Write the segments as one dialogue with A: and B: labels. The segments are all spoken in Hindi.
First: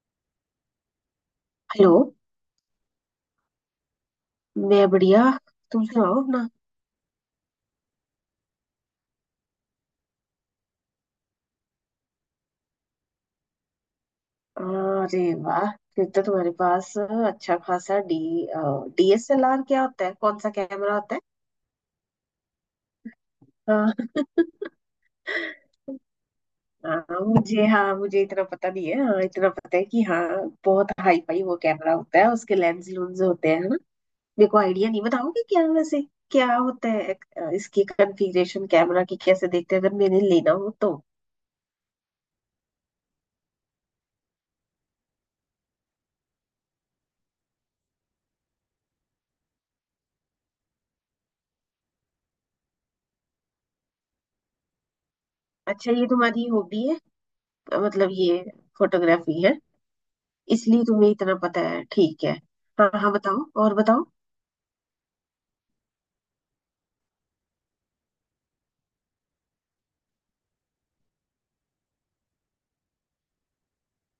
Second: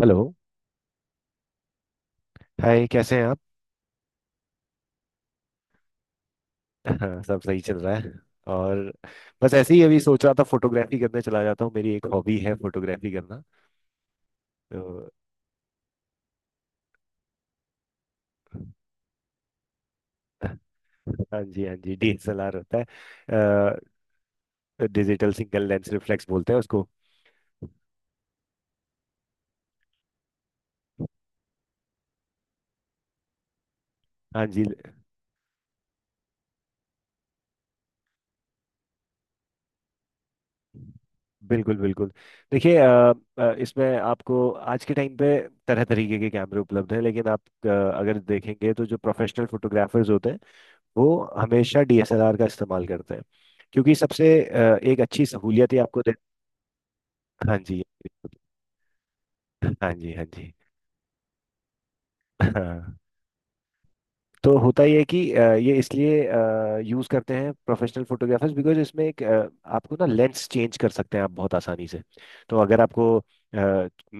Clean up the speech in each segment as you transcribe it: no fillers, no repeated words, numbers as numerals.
A: हेलो।
B: हेलो।
A: हाय, कैसे हैं आप?
B: मैं बढ़िया। तुम सुनाओ अपना।
A: हाँ, सब सही चल रहा है। और बस ऐसे ही अभी सोच रहा था फोटोग्राफी करने चला जाता हूँ। मेरी एक हॉबी है फोटोग्राफी करना। तो
B: अरे वाह, फिर तो तुम्हारे पास अच्छा खासा डी डीएसएलआर क्या होता है? कौन सा कैमरा होता है?
A: हाँ जी, हाँ जी, डीएसएलआर होता है।
B: हाँ।
A: डिजिटल सिंगल लेंस रिफ्लेक्स बोलते हैं उसको।
B: हाँ, मुझे इतना पता नहीं है। हाँ, इतना पता है कि हाँ, बहुत हाई फाई वो कैमरा होता है, उसके लेंस लूंस होते हैं, है ना।
A: हाँ
B: मेरे को
A: जी।
B: आइडिया नहीं, बताओगे क्या वैसे क्या होता है? इसकी कॉन्फ़िगरेशन कैमरा की कैसे देखते हैं अगर मैंने लेना हो तो?
A: बिल्कुल बिल्कुल। देखिए, इसमें आपको आज के टाइम पे तरह तरीके के कैमरे उपलब्ध हैं। लेकिन आप अगर देखेंगे तो जो प्रोफेशनल फोटोग्राफर्स होते हैं वो हमेशा डीएसएलआर का इस्तेमाल करते हैं। क्योंकि सबसे एक अच्छी सहूलियत ही
B: अच्छा,
A: आपको।
B: ये तुम्हारी हॉबी है,
A: हाँ जी,
B: मतलब ये फोटोग्राफी है,
A: हाँ जी, हाँ जी।
B: इसलिए तुम्हें इतना पता है। ठीक है। हाँ
A: हाँ
B: हाँ, बताओ और बताओ।
A: तो होता ही है कि ये इसलिए यूज़ करते हैं प्रोफेशनल फोटोग्राफर्स, बिकॉज इसमें एक आपको ना लेंस चेंज कर सकते हैं आप बहुत आसानी से। तो अगर आपको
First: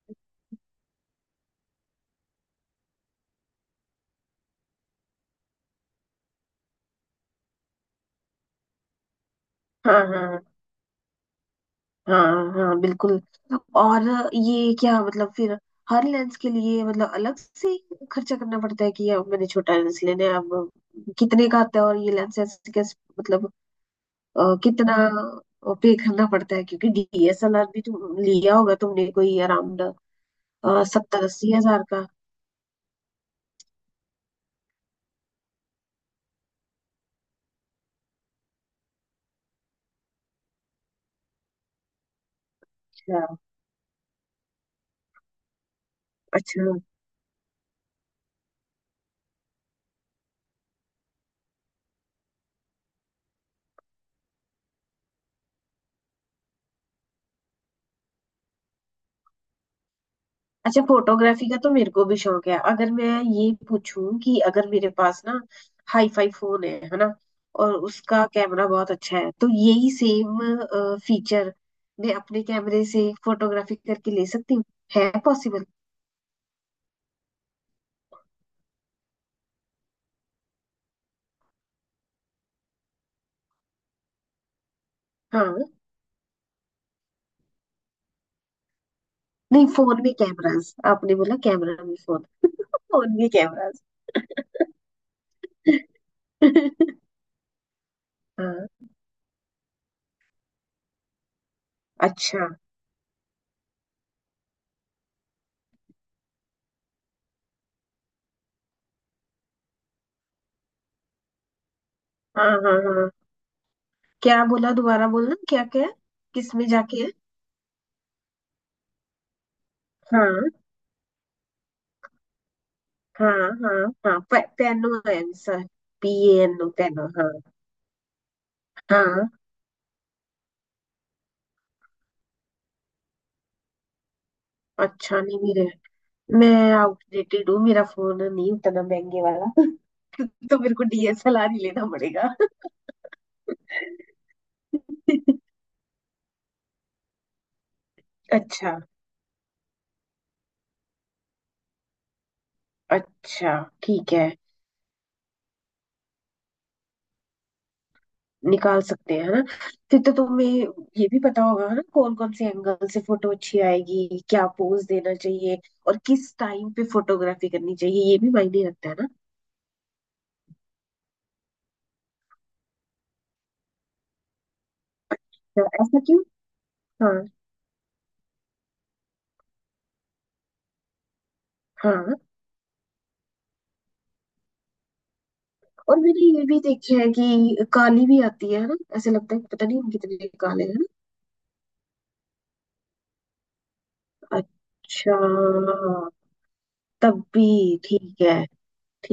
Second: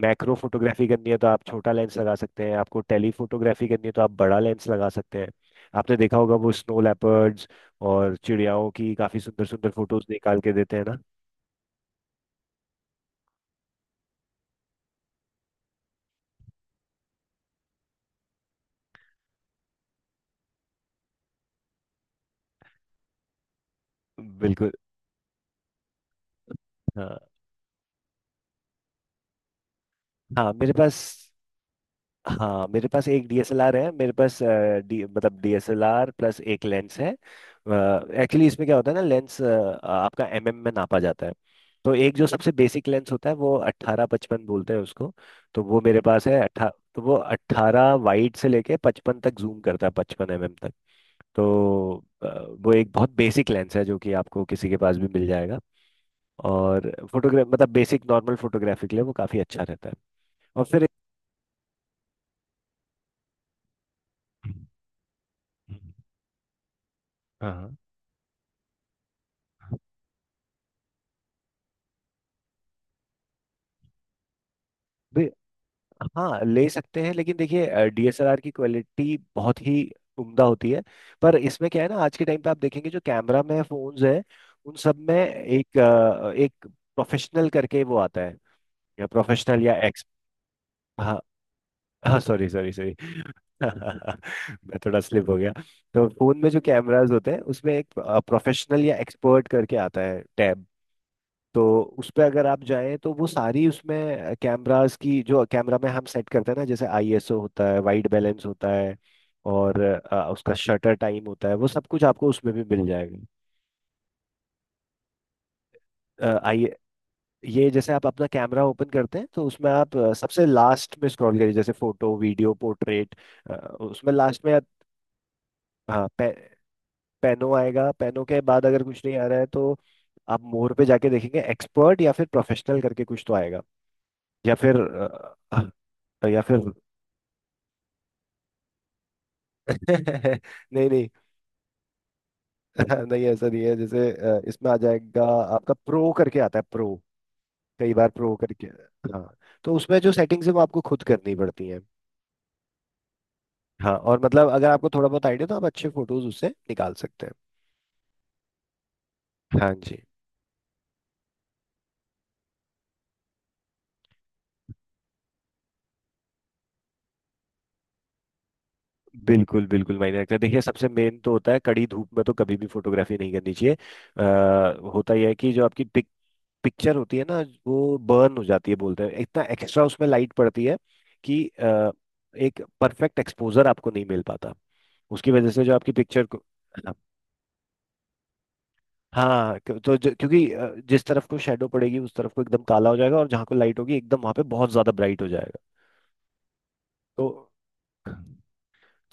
A: मैक्रो फोटोग्राफी करनी है तो आप छोटा लेंस लगा सकते हैं, आपको टेली फोटोग्राफी करनी है तो आप बड़ा लेंस लगा सकते हैं। आपने देखा होगा वो स्नो लेपर्ड्स और चिड़ियाओं की काफ़ी सुंदर सुंदर
B: हाँ
A: फोटोज निकाल
B: हाँ।
A: के देते हैं ना।
B: हाँ हाँ बिल्कुल। और ये क्या मतलब? फिर हर लेंस के लिए मतलब अलग से ही खर्चा करना पड़ता है कि अब मैंने छोटा लेंस लेना है? अब कितने का आता है और ये लेंसेज कैसे, मतलब
A: बिल्कुल।
B: कितना पे करना पड़ता है? क्योंकि
A: हाँ।
B: डीएसएलआर भी तुम लिया होगा तुमने कोई अराउंड
A: हाँ मेरे पास
B: 70-80 हजार का।
A: हाँ मेरे पास एक डीएसएलआर है। मेरे पास डी मतलब डीएसएलआर प्लस एक लेंस है। एक्चुअली इसमें क्या होता है ना, लेंस आपका एमएम में नापा जाता है। तो एक जो सबसे बेसिक लेंस
B: अच्छा
A: होता है वो अट्ठारह पचपन बोलते हैं उसको। तो वो मेरे पास है
B: अच्छा।
A: अट्ठा तो वो अट्ठारह वाइड से लेके पचपन तक जूम करता है, पचपन एमएम तक। तो अ, वो एक बहुत बेसिक लेंस है जो कि आपको किसी के पास भी मिल जाएगा। और फोटोग्राफ मतलब बेसिक नॉर्मल फोटोग्राफी के लिए वो काफ़ी अच्छा रहता है। और
B: अच्छा,
A: फिर
B: फोटोग्राफी का तो मेरे को भी शौक है। अगर मैं ये पूछूं कि अगर मेरे पास ना
A: हम्म,
B: हाई फाई फोन है ना, और
A: हाँ।
B: उसका कैमरा बहुत अच्छा है, तो यही सेम फीचर मैं अपने कैमरे से फोटोग्राफी करके ले सकती हूँ? है
A: भी-
B: पॉसिबल?
A: हाँ ले सकते हैं, लेकिन देखिए डीएसएलआर की क्वालिटी बहुत ही उम्दा होती है। पर इसमें क्या है ना, आज के टाइम पे आप देखेंगे जो कैमरा में फोन्स हैं उन सब में
B: हाँ।
A: एक एक प्रोफेशनल करके वो आता है, या प्रोफेशनल
B: नहीं,
A: या
B: फोन
A: एक्स।
B: में कैमरास, आपने
A: हाँ।
B: बोला कैमरा में
A: हाँ
B: phone.
A: Sorry sorry sorry
B: phone में कैमरास।
A: मैं थोड़ा स्लिप हो गया। तो फोन में जो कैमरास होते हैं उसमें एक प्रोफेशनल
B: हाँ।
A: या एक्सपर्ट करके आता है टैब। तो उस पर अगर
B: अच्छा।
A: आप जाएं तो वो सारी उसमें कैमरास की, जो कैमरा में हम सेट करते हैं ना, जैसे आईएसओ होता है, वाइट बैलेंस होता है और उसका शटर टाइम होता है, वो सब कुछ आपको
B: हाँ
A: उसमें भी
B: हाँ
A: मिल
B: हाँ,
A: जाएगा।
B: क्या बोला दोबारा, बोलना क्या क्या है,
A: अ,
B: किस
A: आई
B: में जाके है?
A: ये जैसे आप अपना कैमरा ओपन करते हैं तो उसमें आप सबसे
B: हाँ
A: लास्ट में स्क्रॉल करिए, जैसे फोटो वीडियो पोर्ट्रेट।
B: हाँ हाँ
A: उसमें
B: हाँ पे,
A: लास्ट में आप-
B: पेनो है आंसर।
A: हाँ
B: पी एन ओ, पेनो। हाँ
A: पेनो आएगा। पेनो के बाद अगर कुछ नहीं आ
B: हाँ।
A: रहा है तो आप मोर पे जाके देखेंगे एक्सपर्ट या फिर प्रोफेशनल करके कुछ तो आएगा। या फिर
B: अच्छा, नहीं मेरे,
A: अ, या
B: मैं
A: फिर
B: आउटडेटेड हूँ, मेरा फोन नहीं उतना महंगे वाला। तो मेरे को
A: नहीं नहीं।
B: डीएसएलआर ही लेना पड़ेगा।
A: नहीं ऐसा नहीं है, जैसे इसमें आ जाएगा आपका प्रो करके आता है, प्रो। कई बार प्रो करके।
B: अच्छा।
A: हाँ। तो उसमें जो सेटिंग्स है वो आपको खुद करनी पड़ती हैं।
B: अच्छा।
A: हाँ,
B: ठीक
A: और
B: है,
A: मतलब अगर आपको थोड़ा बहुत आइडिया तो आप अच्छे फोटोज उससे निकाल सकते हैं।
B: निकाल सकते हैं है ना।
A: हाँ जी।
B: फिर तो तुम्हें ये भी पता होगा, है ना, कौन कौन से एंगल से फोटो अच्छी आएगी, क्या पोज देना चाहिए, और किस टाइम पे फोटोग्राफी करनी चाहिए ये भी मायने रखता है ना।
A: बिल्कुल बिल्कुल मायने रखता है। देखिए सबसे मेन तो होता है कड़ी धूप में तो कभी भी फोटोग्राफी नहीं करनी चाहिए। आ, होता यह है कि जो
B: तो
A: आपकी
B: ऐसा क्यों?
A: पिक्चर
B: हाँ।
A: होती है ना वो बर्न हो जाती है बोलते हैं, इतना एक्स्ट्रा उसमें लाइट पड़ती है कि
B: हाँ,
A: एक परफेक्ट एक्सपोजर आपको नहीं मिल पाता, उसकी वजह से जो आपकी
B: और मैंने
A: पिक्चर को।
B: ये भी देखा है कि काली भी आती है ना, ऐसे लगता है कि पता नहीं हम कितने
A: क्योंकि
B: काले हैं ना।
A: जिस तरफ को शेडो पड़ेगी उस तरफ को एकदम काला हो जाएगा, और जहाँ को लाइट होगी एकदम वहां पे बहुत ज्यादा
B: अच्छा।
A: ब्राइट हो जाएगा।
B: तब
A: तो
B: भी ठीक है।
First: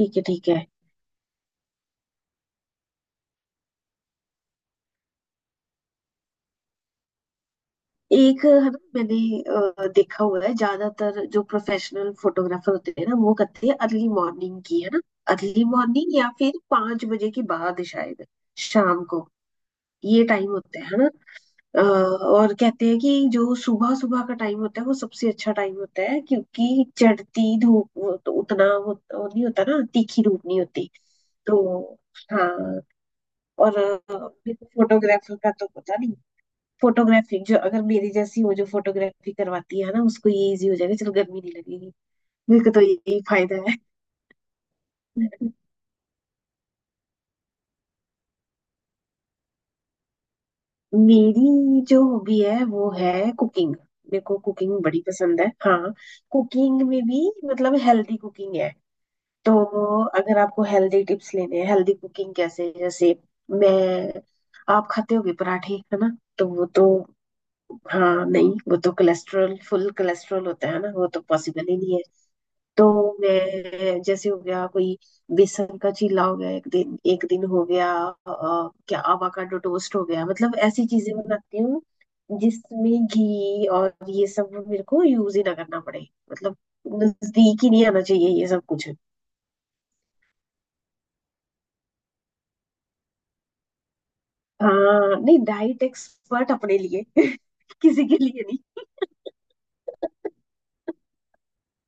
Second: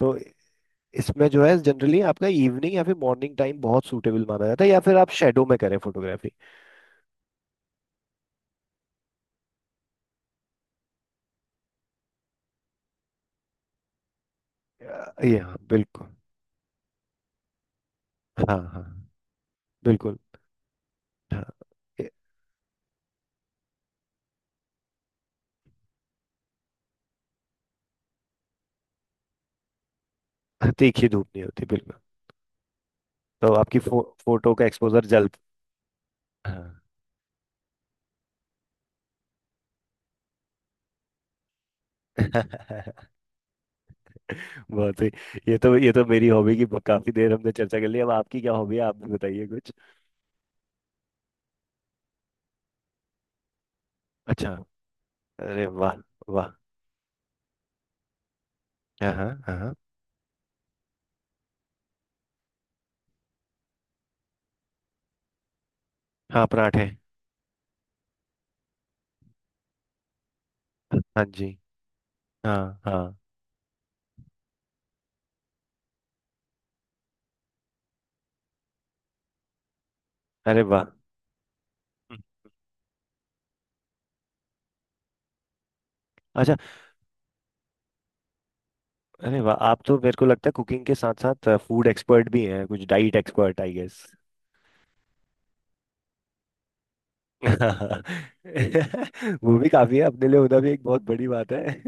A: तो
B: है ठीक है।
A: इसमें जो है जनरली आपका इवनिंग या फिर मॉर्निंग टाइम बहुत सूटेबल माना जाता है, या फिर आप शेडो में करें फोटोग्राफी।
B: एक है ना, मैंने देखा हुआ है, ज्यादातर जो प्रोफेशनल फोटोग्राफर होते हैं ना वो करते हैं अर्ली मॉर्निंग की, है ना।
A: ये हाँ,
B: अर्ली
A: बिल्कुल।
B: मॉर्निंग या फिर 5 बजे के बाद शायद
A: हाँ हाँ।
B: शाम को,
A: बिल्कुल।
B: ये टाइम होता है ना।
A: हाँ। ये-
B: और कहते हैं कि जो सुबह सुबह का टाइम होता है वो सबसे अच्छा टाइम होता है क्योंकि चढ़ती धूप, वो तो उतना वो नहीं होता ना, तीखी धूप नहीं होती।
A: तीखी धूप नहीं होती, बिल्कुल।
B: तो हाँ।
A: तो
B: और
A: आपकी फोटो का एक्सपोजर जल्द।
B: फोटोग्राफर का तो पता नहीं,
A: हाँ।
B: फोटोग्राफी जो अगर मेरी जैसी हो, जो फोटोग्राफी करवाती है ना, उसको ये इजी हो जाएगा, चलो गर्मी नहीं लगेगी। मेरे को तो यही फायदा है।
A: बहुत सही। ये तो मेरी हॉबी की काफी देर हमने चर्चा कर ली, अब आपकी क्या हॉबी है आप भी बताइए कुछ।
B: मेरी जो हॉबी है वो है कुकिंग। मेरे को
A: अच्छा।
B: कुकिंग बड़ी पसंद है।
A: अरे
B: हाँ,
A: वाह। वाह।
B: कुकिंग में भी मतलब हेल्दी कुकिंग है।
A: हाँ हाँ।
B: तो
A: हाँ,
B: अगर आपको हेल्दी टिप्स लेने हैं, हेल्दी कुकिंग कैसे, जैसे मैं, आप खाते होगे पराठे, है ना?
A: हाँ
B: तो वो तो
A: पराठे।
B: हाँ, नहीं वो तो कोलेस्ट्रॉल, फुल कोलेस्ट्रॉल होता है ना, वो तो
A: हाँ जी।
B: पॉसिबल ही नहीं है।
A: हाँ
B: तो
A: हाँ।
B: मैं, जैसे हो गया कोई बेसन का चीला हो गया एक दिन, एक दिन हो गया क्या आवाकाडो टोस्ट हो गया, मतलब
A: अरे वाह।
B: ऐसी चीजें बनाती हूँ
A: हम्म।
B: जिसमें घी और ये सब मेरे को यूज ही ना करना पड़े,
A: अच्छा।
B: मतलब नजदीक ही नहीं आना चाहिए ये सब कुछ।
A: अरे वाह, आप तो मेरे को लगता है कुकिंग के साथ साथ फूड एक्सपर्ट भी हैं, कुछ डाइट एक्सपर्ट आई गेस।
B: हाँ, नहीं डाइट एक्सपर्ट अपने लिए। किसी के लिए नहीं।
A: वो भी काफी है, अपने लिए होना भी एक बहुत बड़ी बात है।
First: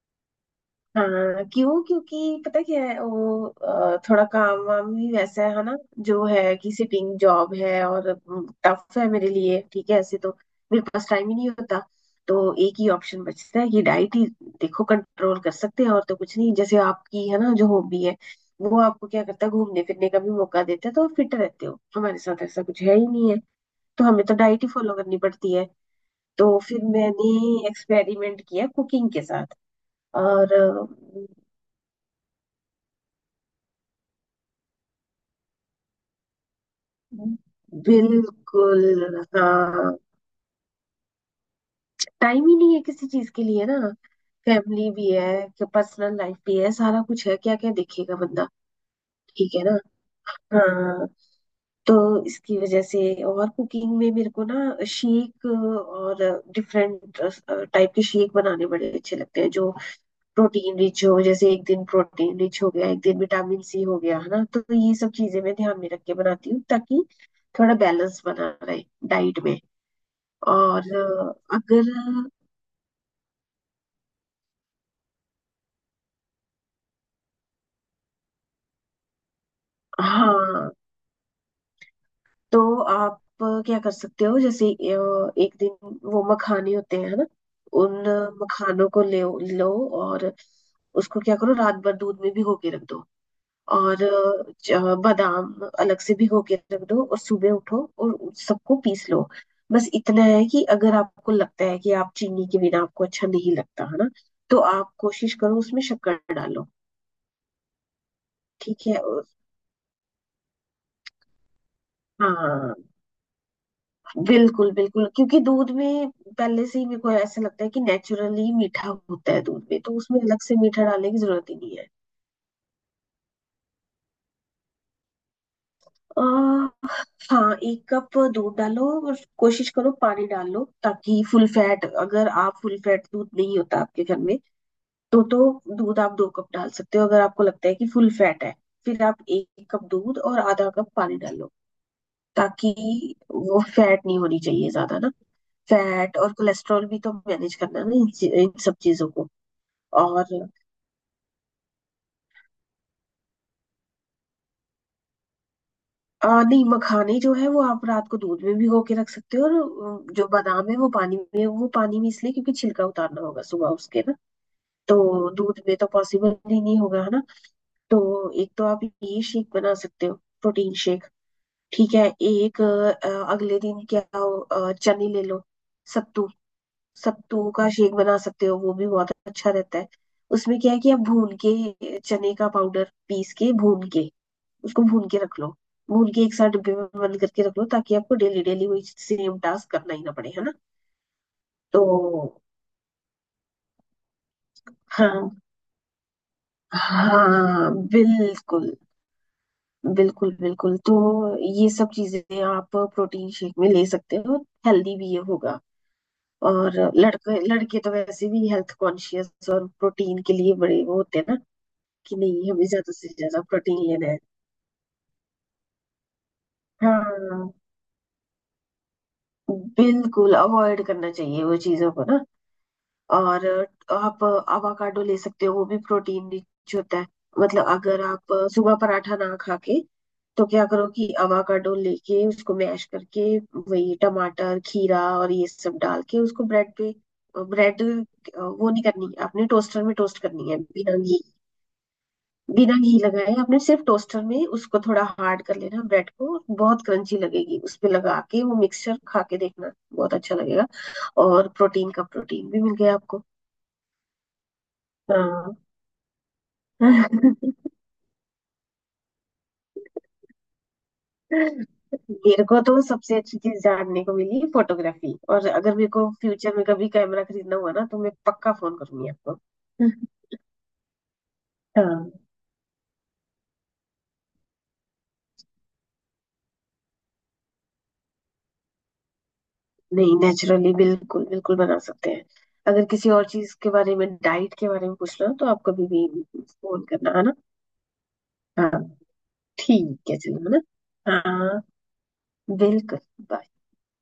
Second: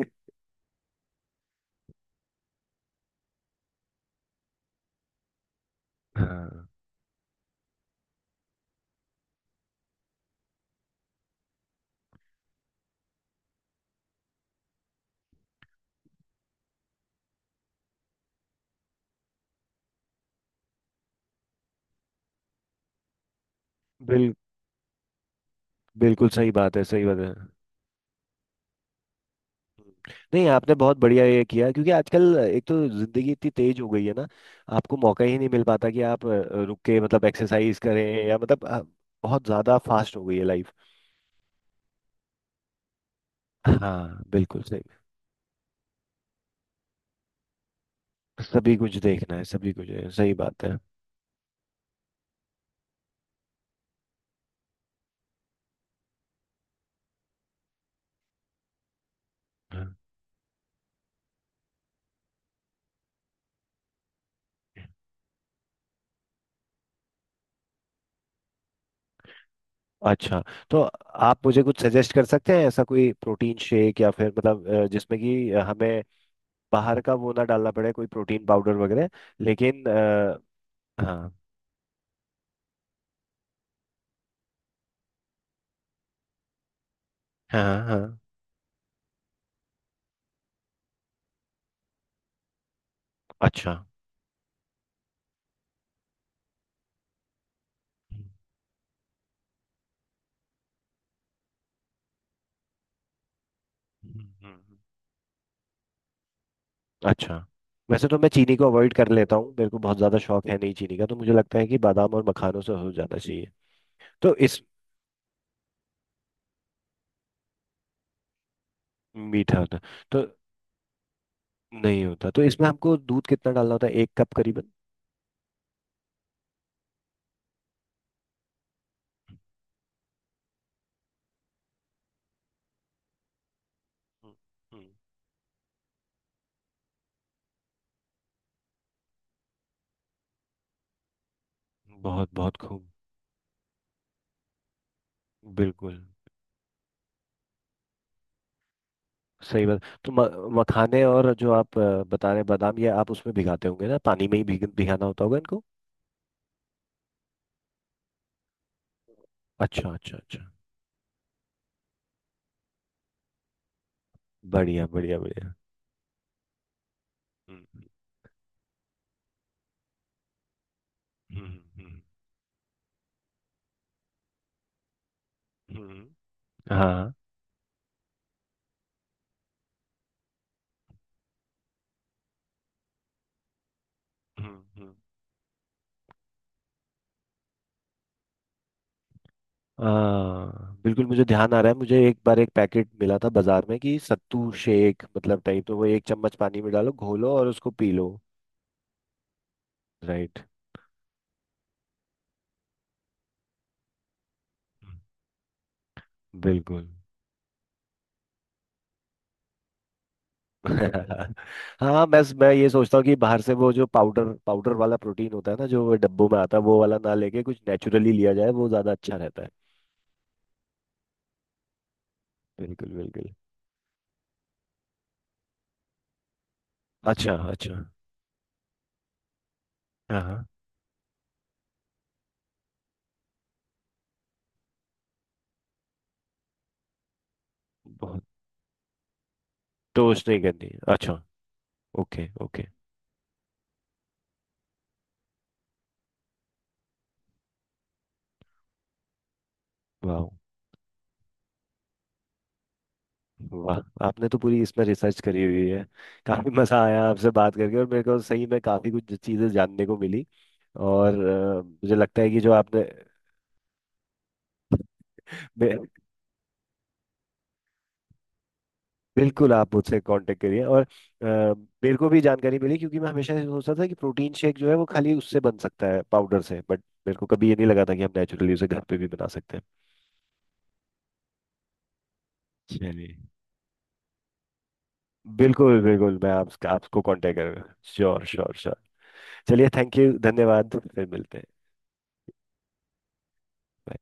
B: हाँ, क्यों? क्योंकि पता क्या है, वो थोड़ा काम वाम भी वैसा है ना, जो है
A: हाँ।
B: कि सिटिंग जॉब है और टफ है मेरे लिए, ठीक है ऐसे तो। मेरे पास टाइम ही नहीं होता, तो एक ही ऑप्शन बचता है कि डाइट ही, देखो, कंट्रोल कर सकते हैं और तो कुछ नहीं। जैसे आपकी है ना जो हॉबी है, वो आपको क्या करता है, घूमने फिरने का भी मौका देता है, तो फिट रहते हो। हमारे साथ ऐसा कुछ है ही नहीं है, तो हमें
A: बिल
B: तो डाइट ही फॉलो करनी पड़ती है।
A: बिल्कुल सही
B: तो
A: बात है,
B: फिर
A: सही बात
B: मैंने
A: है।
B: एक्सपेरिमेंट किया कुकिंग के साथ
A: नहीं
B: और
A: आपने बहुत बढ़िया ये किया, क्योंकि आजकल एक तो जिंदगी इतनी तेज हो गई है ना, आपको मौका ही नहीं मिल पाता कि आप रुक के मतलब एक्सरसाइज करें या मतलब
B: बिल्कुल
A: बहुत
B: हाँ।
A: ज्यादा फास्ट हो गई है लाइफ।
B: टाइम ही नहीं है किसी चीज के लिए ना।
A: हाँ बिल्कुल सही।
B: फैमिली भी है, पर्सनल लाइफ भी है, सारा कुछ है, क्या क्या देखेगा बंदा।
A: सभी कुछ देखना है,
B: ठीक है
A: सभी
B: ना।
A: कुछ है, सही बात है।
B: हाँ। तो इसकी वजह से। और कुकिंग में मेरे को ना शेक, और डिफरेंट टाइप के शेक बनाने बड़े अच्छे लगते हैं जो
A: हाँ।
B: प्रोटीन रिच हो। जैसे एक दिन प्रोटीन रिच हो गया, एक दिन विटामिन सी हो गया, है ना, तो ये सब चीजें मैं ध्यान में रख के बनाती हूँ ताकि थोड़ा बैलेंस बना रहे डाइट में।
A: अच्छा तो
B: और
A: आप मुझे कुछ
B: अगर
A: सजेस्ट कर सकते हैं ऐसा कोई प्रोटीन शेक या फिर मतलब जिसमें कि हमें बाहर का वो ना डालना पड़े कोई प्रोटीन पाउडर वगैरह, लेकिन अ,
B: हाँ,
A: हाँ।
B: तो आप क्या कर सकते हो, जैसे एक दिन वो मखाने होते हैं है ना,
A: हाँ
B: उन
A: हाँ।
B: मखानों को ले लो और उसको क्या करो, रात भर दूध में भिगो के रख दो।
A: अच्छा।
B: और बादाम अलग से भिगो के रख दो और सुबह उठो और
A: हम्म,
B: उस सबको पीस लो। बस इतना है कि अगर आपको लगता है कि आप चीनी के बिना आपको अच्छा नहीं लगता है ना,
A: हम्म,
B: तो
A: हम्म।
B: आप कोशिश करो, उसमें शक्कर डालो।
A: अच्छा वैसे तो मैं चीनी को
B: ठीक
A: अवॉइड
B: है।
A: कर
B: और
A: लेता हूँ, मेरे को बहुत ज़्यादा शौक है नहीं चीनी का, तो मुझे लगता है कि बादाम और मखानों से
B: हाँ,
A: हो जाना चाहिए। तो इस
B: बिल्कुल बिल्कुल, क्योंकि दूध में पहले से ही मेरे को ऐसा लगता है कि नेचुरली मीठा होता है
A: मीठा
B: दूध
A: होता
B: में, तो उसमें
A: तो
B: अलग से मीठा डालने की जरूरत ही नहीं है।
A: नहीं होता तो इसमें हमको दूध कितना डालना होता है, एक कप करीबन?
B: आ, हाँ, 1 कप दूध डालो, और कोशिश करो पानी डाल लो ताकि फुल फैट, अगर आप फुल फैट दूध नहीं होता आपके घर
A: हम्म,
B: में,
A: हम्म।
B: तो दूध आप 2 कप डाल सकते हो। अगर आपको लगता है कि फुल फैट है, फिर आप 1 कप दूध और आधा कप पानी डालो,
A: बहुत बहुत
B: ताकि
A: खूब।
B: वो फैट नहीं होनी चाहिए ज्यादा ना।
A: बिल्कुल।
B: फैट और कोलेस्ट्रॉल भी तो मैनेज करना है ना इन सब चीजों को।
A: सही बात। तो
B: और
A: मखाने और जो आप बता रहे हैं बादाम, ये आप उसमें भिगाते होंगे ना पानी में ही भिगाना होता होगा इनको?
B: नहीं, मखाने जो है वो आप रात को दूध में भिगो के रख सकते हो, और
A: अच्छा अच्छा
B: जो
A: अच्छा।
B: बादाम है वो पानी में, वो पानी में इसलिए क्योंकि छिलका उतारना होगा सुबह उसके ना,
A: बढ़िया बढ़िया
B: तो
A: बढ़िया।
B: दूध में तो पॉसिबल ही नहीं होगा, है ना।
A: हम्म।
B: तो एक तो आप ये शेक बना सकते हो, प्रोटीन शेक।
A: हम्म।
B: ठीक
A: हम्म।
B: है। एक अगले दिन क्या हो, चने ले लो।
A: हम्म।
B: सत्तू,
A: हाँ।
B: सत्तू का शेक बना सकते हो, वो भी बहुत अच्छा रहता है। उसमें क्या है कि आप भून के चने का पाउडर पीस के भून के, उसको
A: हम्म।
B: भून के रख लो, भून के एक साथ डिब्बे में बंद करके रख लो ताकि आपको डेली डेली वही सेम टास्क करना ही ना पड़े, है ना।
A: हाँ बिल्कुल, मुझे ध्यान आ रहा है, मुझे एक बार
B: तो
A: एक पैकेट मिला था बाजार में कि सत्तू शेक
B: हाँ।
A: मतलब टाइप, तो वो एक चम्मच पानी में डालो घोलो और उसको
B: हाँ
A: पी लो।
B: बिल्कुल। बिल्कुल
A: राइट।
B: बिल्कुल, तो ये सब चीजें आप प्रोटीन शेक में ले सकते हो, हेल्दी
A: हम्म।
B: भी ये होगा। और
A: बिल्कुल।
B: लड़के लड़के तो वैसे भी हेल्थ कॉन्शियस और प्रोटीन के लिए बड़े वो होते हैं ना,
A: हाँ
B: कि
A: मैं
B: नहीं हमें
A: ये
B: ज्यादा
A: सोचता हूँ
B: से
A: कि बाहर
B: ज्यादा
A: से वो
B: प्रोटीन
A: जो
B: लेना है।
A: पाउडर पाउडर वाला प्रोटीन होता है ना, जो डब्बों में आता है वो वाला ना लेके
B: हाँ,
A: कुछ नेचुरली लिया जाए वो ज्यादा अच्छा रहता है।
B: बिल्कुल अवॉइड करना चाहिए वो चीजों को ना।
A: बिल्कुल बिल्कुल।
B: और आप अवाकाडो ले सकते हो, वो भी प्रोटीन रिच होता है।
A: अच्छा
B: मतलब
A: अच्छा।
B: अगर आप सुबह पराठा ना खा के,
A: हाँ हाँ।
B: तो क्या करो कि अवाकाडो लेके उसको मैश करके, वही टमाटर खीरा और ये सब डाल के उसको ब्रेड पे, ब्रेड
A: बहुत।
B: वो नहीं करनी है, आपने टोस्टर में टोस्ट
A: टोस्ट नहीं
B: करनी है
A: करनी,
B: बिना
A: अच्छा।
B: घी,
A: ओके ओके।
B: बिना घी लगाए, आपने सिर्फ टोस्टर में उसको थोड़ा हार्ड कर लेना, ब्रेड को बहुत क्रंची लगेगी, उस पे लगा के वो मिक्सचर खा के देखना, बहुत
A: वाह।
B: अच्छा लगेगा। और प्रोटीन का प्रोटीन भी मिल गया आपको।
A: वाह आपने तो पूरी इसमें रिसर्च करी
B: हाँ,
A: हुई है। काफी मजा आया आपसे बात करके और मेरे को सही में काफी कुछ चीजें जानने को
B: मेरे
A: मिली। और मुझे लगता है कि जो
B: को तो
A: आपने।
B: सबसे अच्छी चीज जानने को मिली फोटोग्राफी, और अगर मेरे को फ्यूचर में कभी कैमरा खरीदना हुआ ना, तो मैं पक्का फोन करूंगी आपको।
A: बिल्कुल, आप मुझसे कांटेक्ट करिए, और मेरे को
B: हाँ,
A: भी जानकारी मिली क्योंकि मैं हमेशा ये सोचता था कि प्रोटीन शेक जो है वो खाली उससे बन सकता है पाउडर से, बट मेरे को कभी ये नहीं लगा था कि हम नेचुरली उसे घर पे भी बना सकते हैं।
B: नहीं नेचुरली बिल्कुल बिल्कुल बना सकते हैं। अगर किसी
A: चलिए।
B: और चीज के बारे में, डाइट के बारे में पूछना हो, तो आप
A: बिल्कुल
B: कभी भी
A: बिल्कुल, मैं
B: फोन
A: आपको
B: करना, है ना।
A: कांटेक्ट करूंगा, श्योर श्योर
B: हाँ।
A: श्योर। चलिए थैंक
B: ठीक
A: यू,
B: है, चलो, है
A: धन्यवाद, फिर
B: ना।
A: मिलते हैं।
B: हाँ, बिल्कुल।
A: Bye.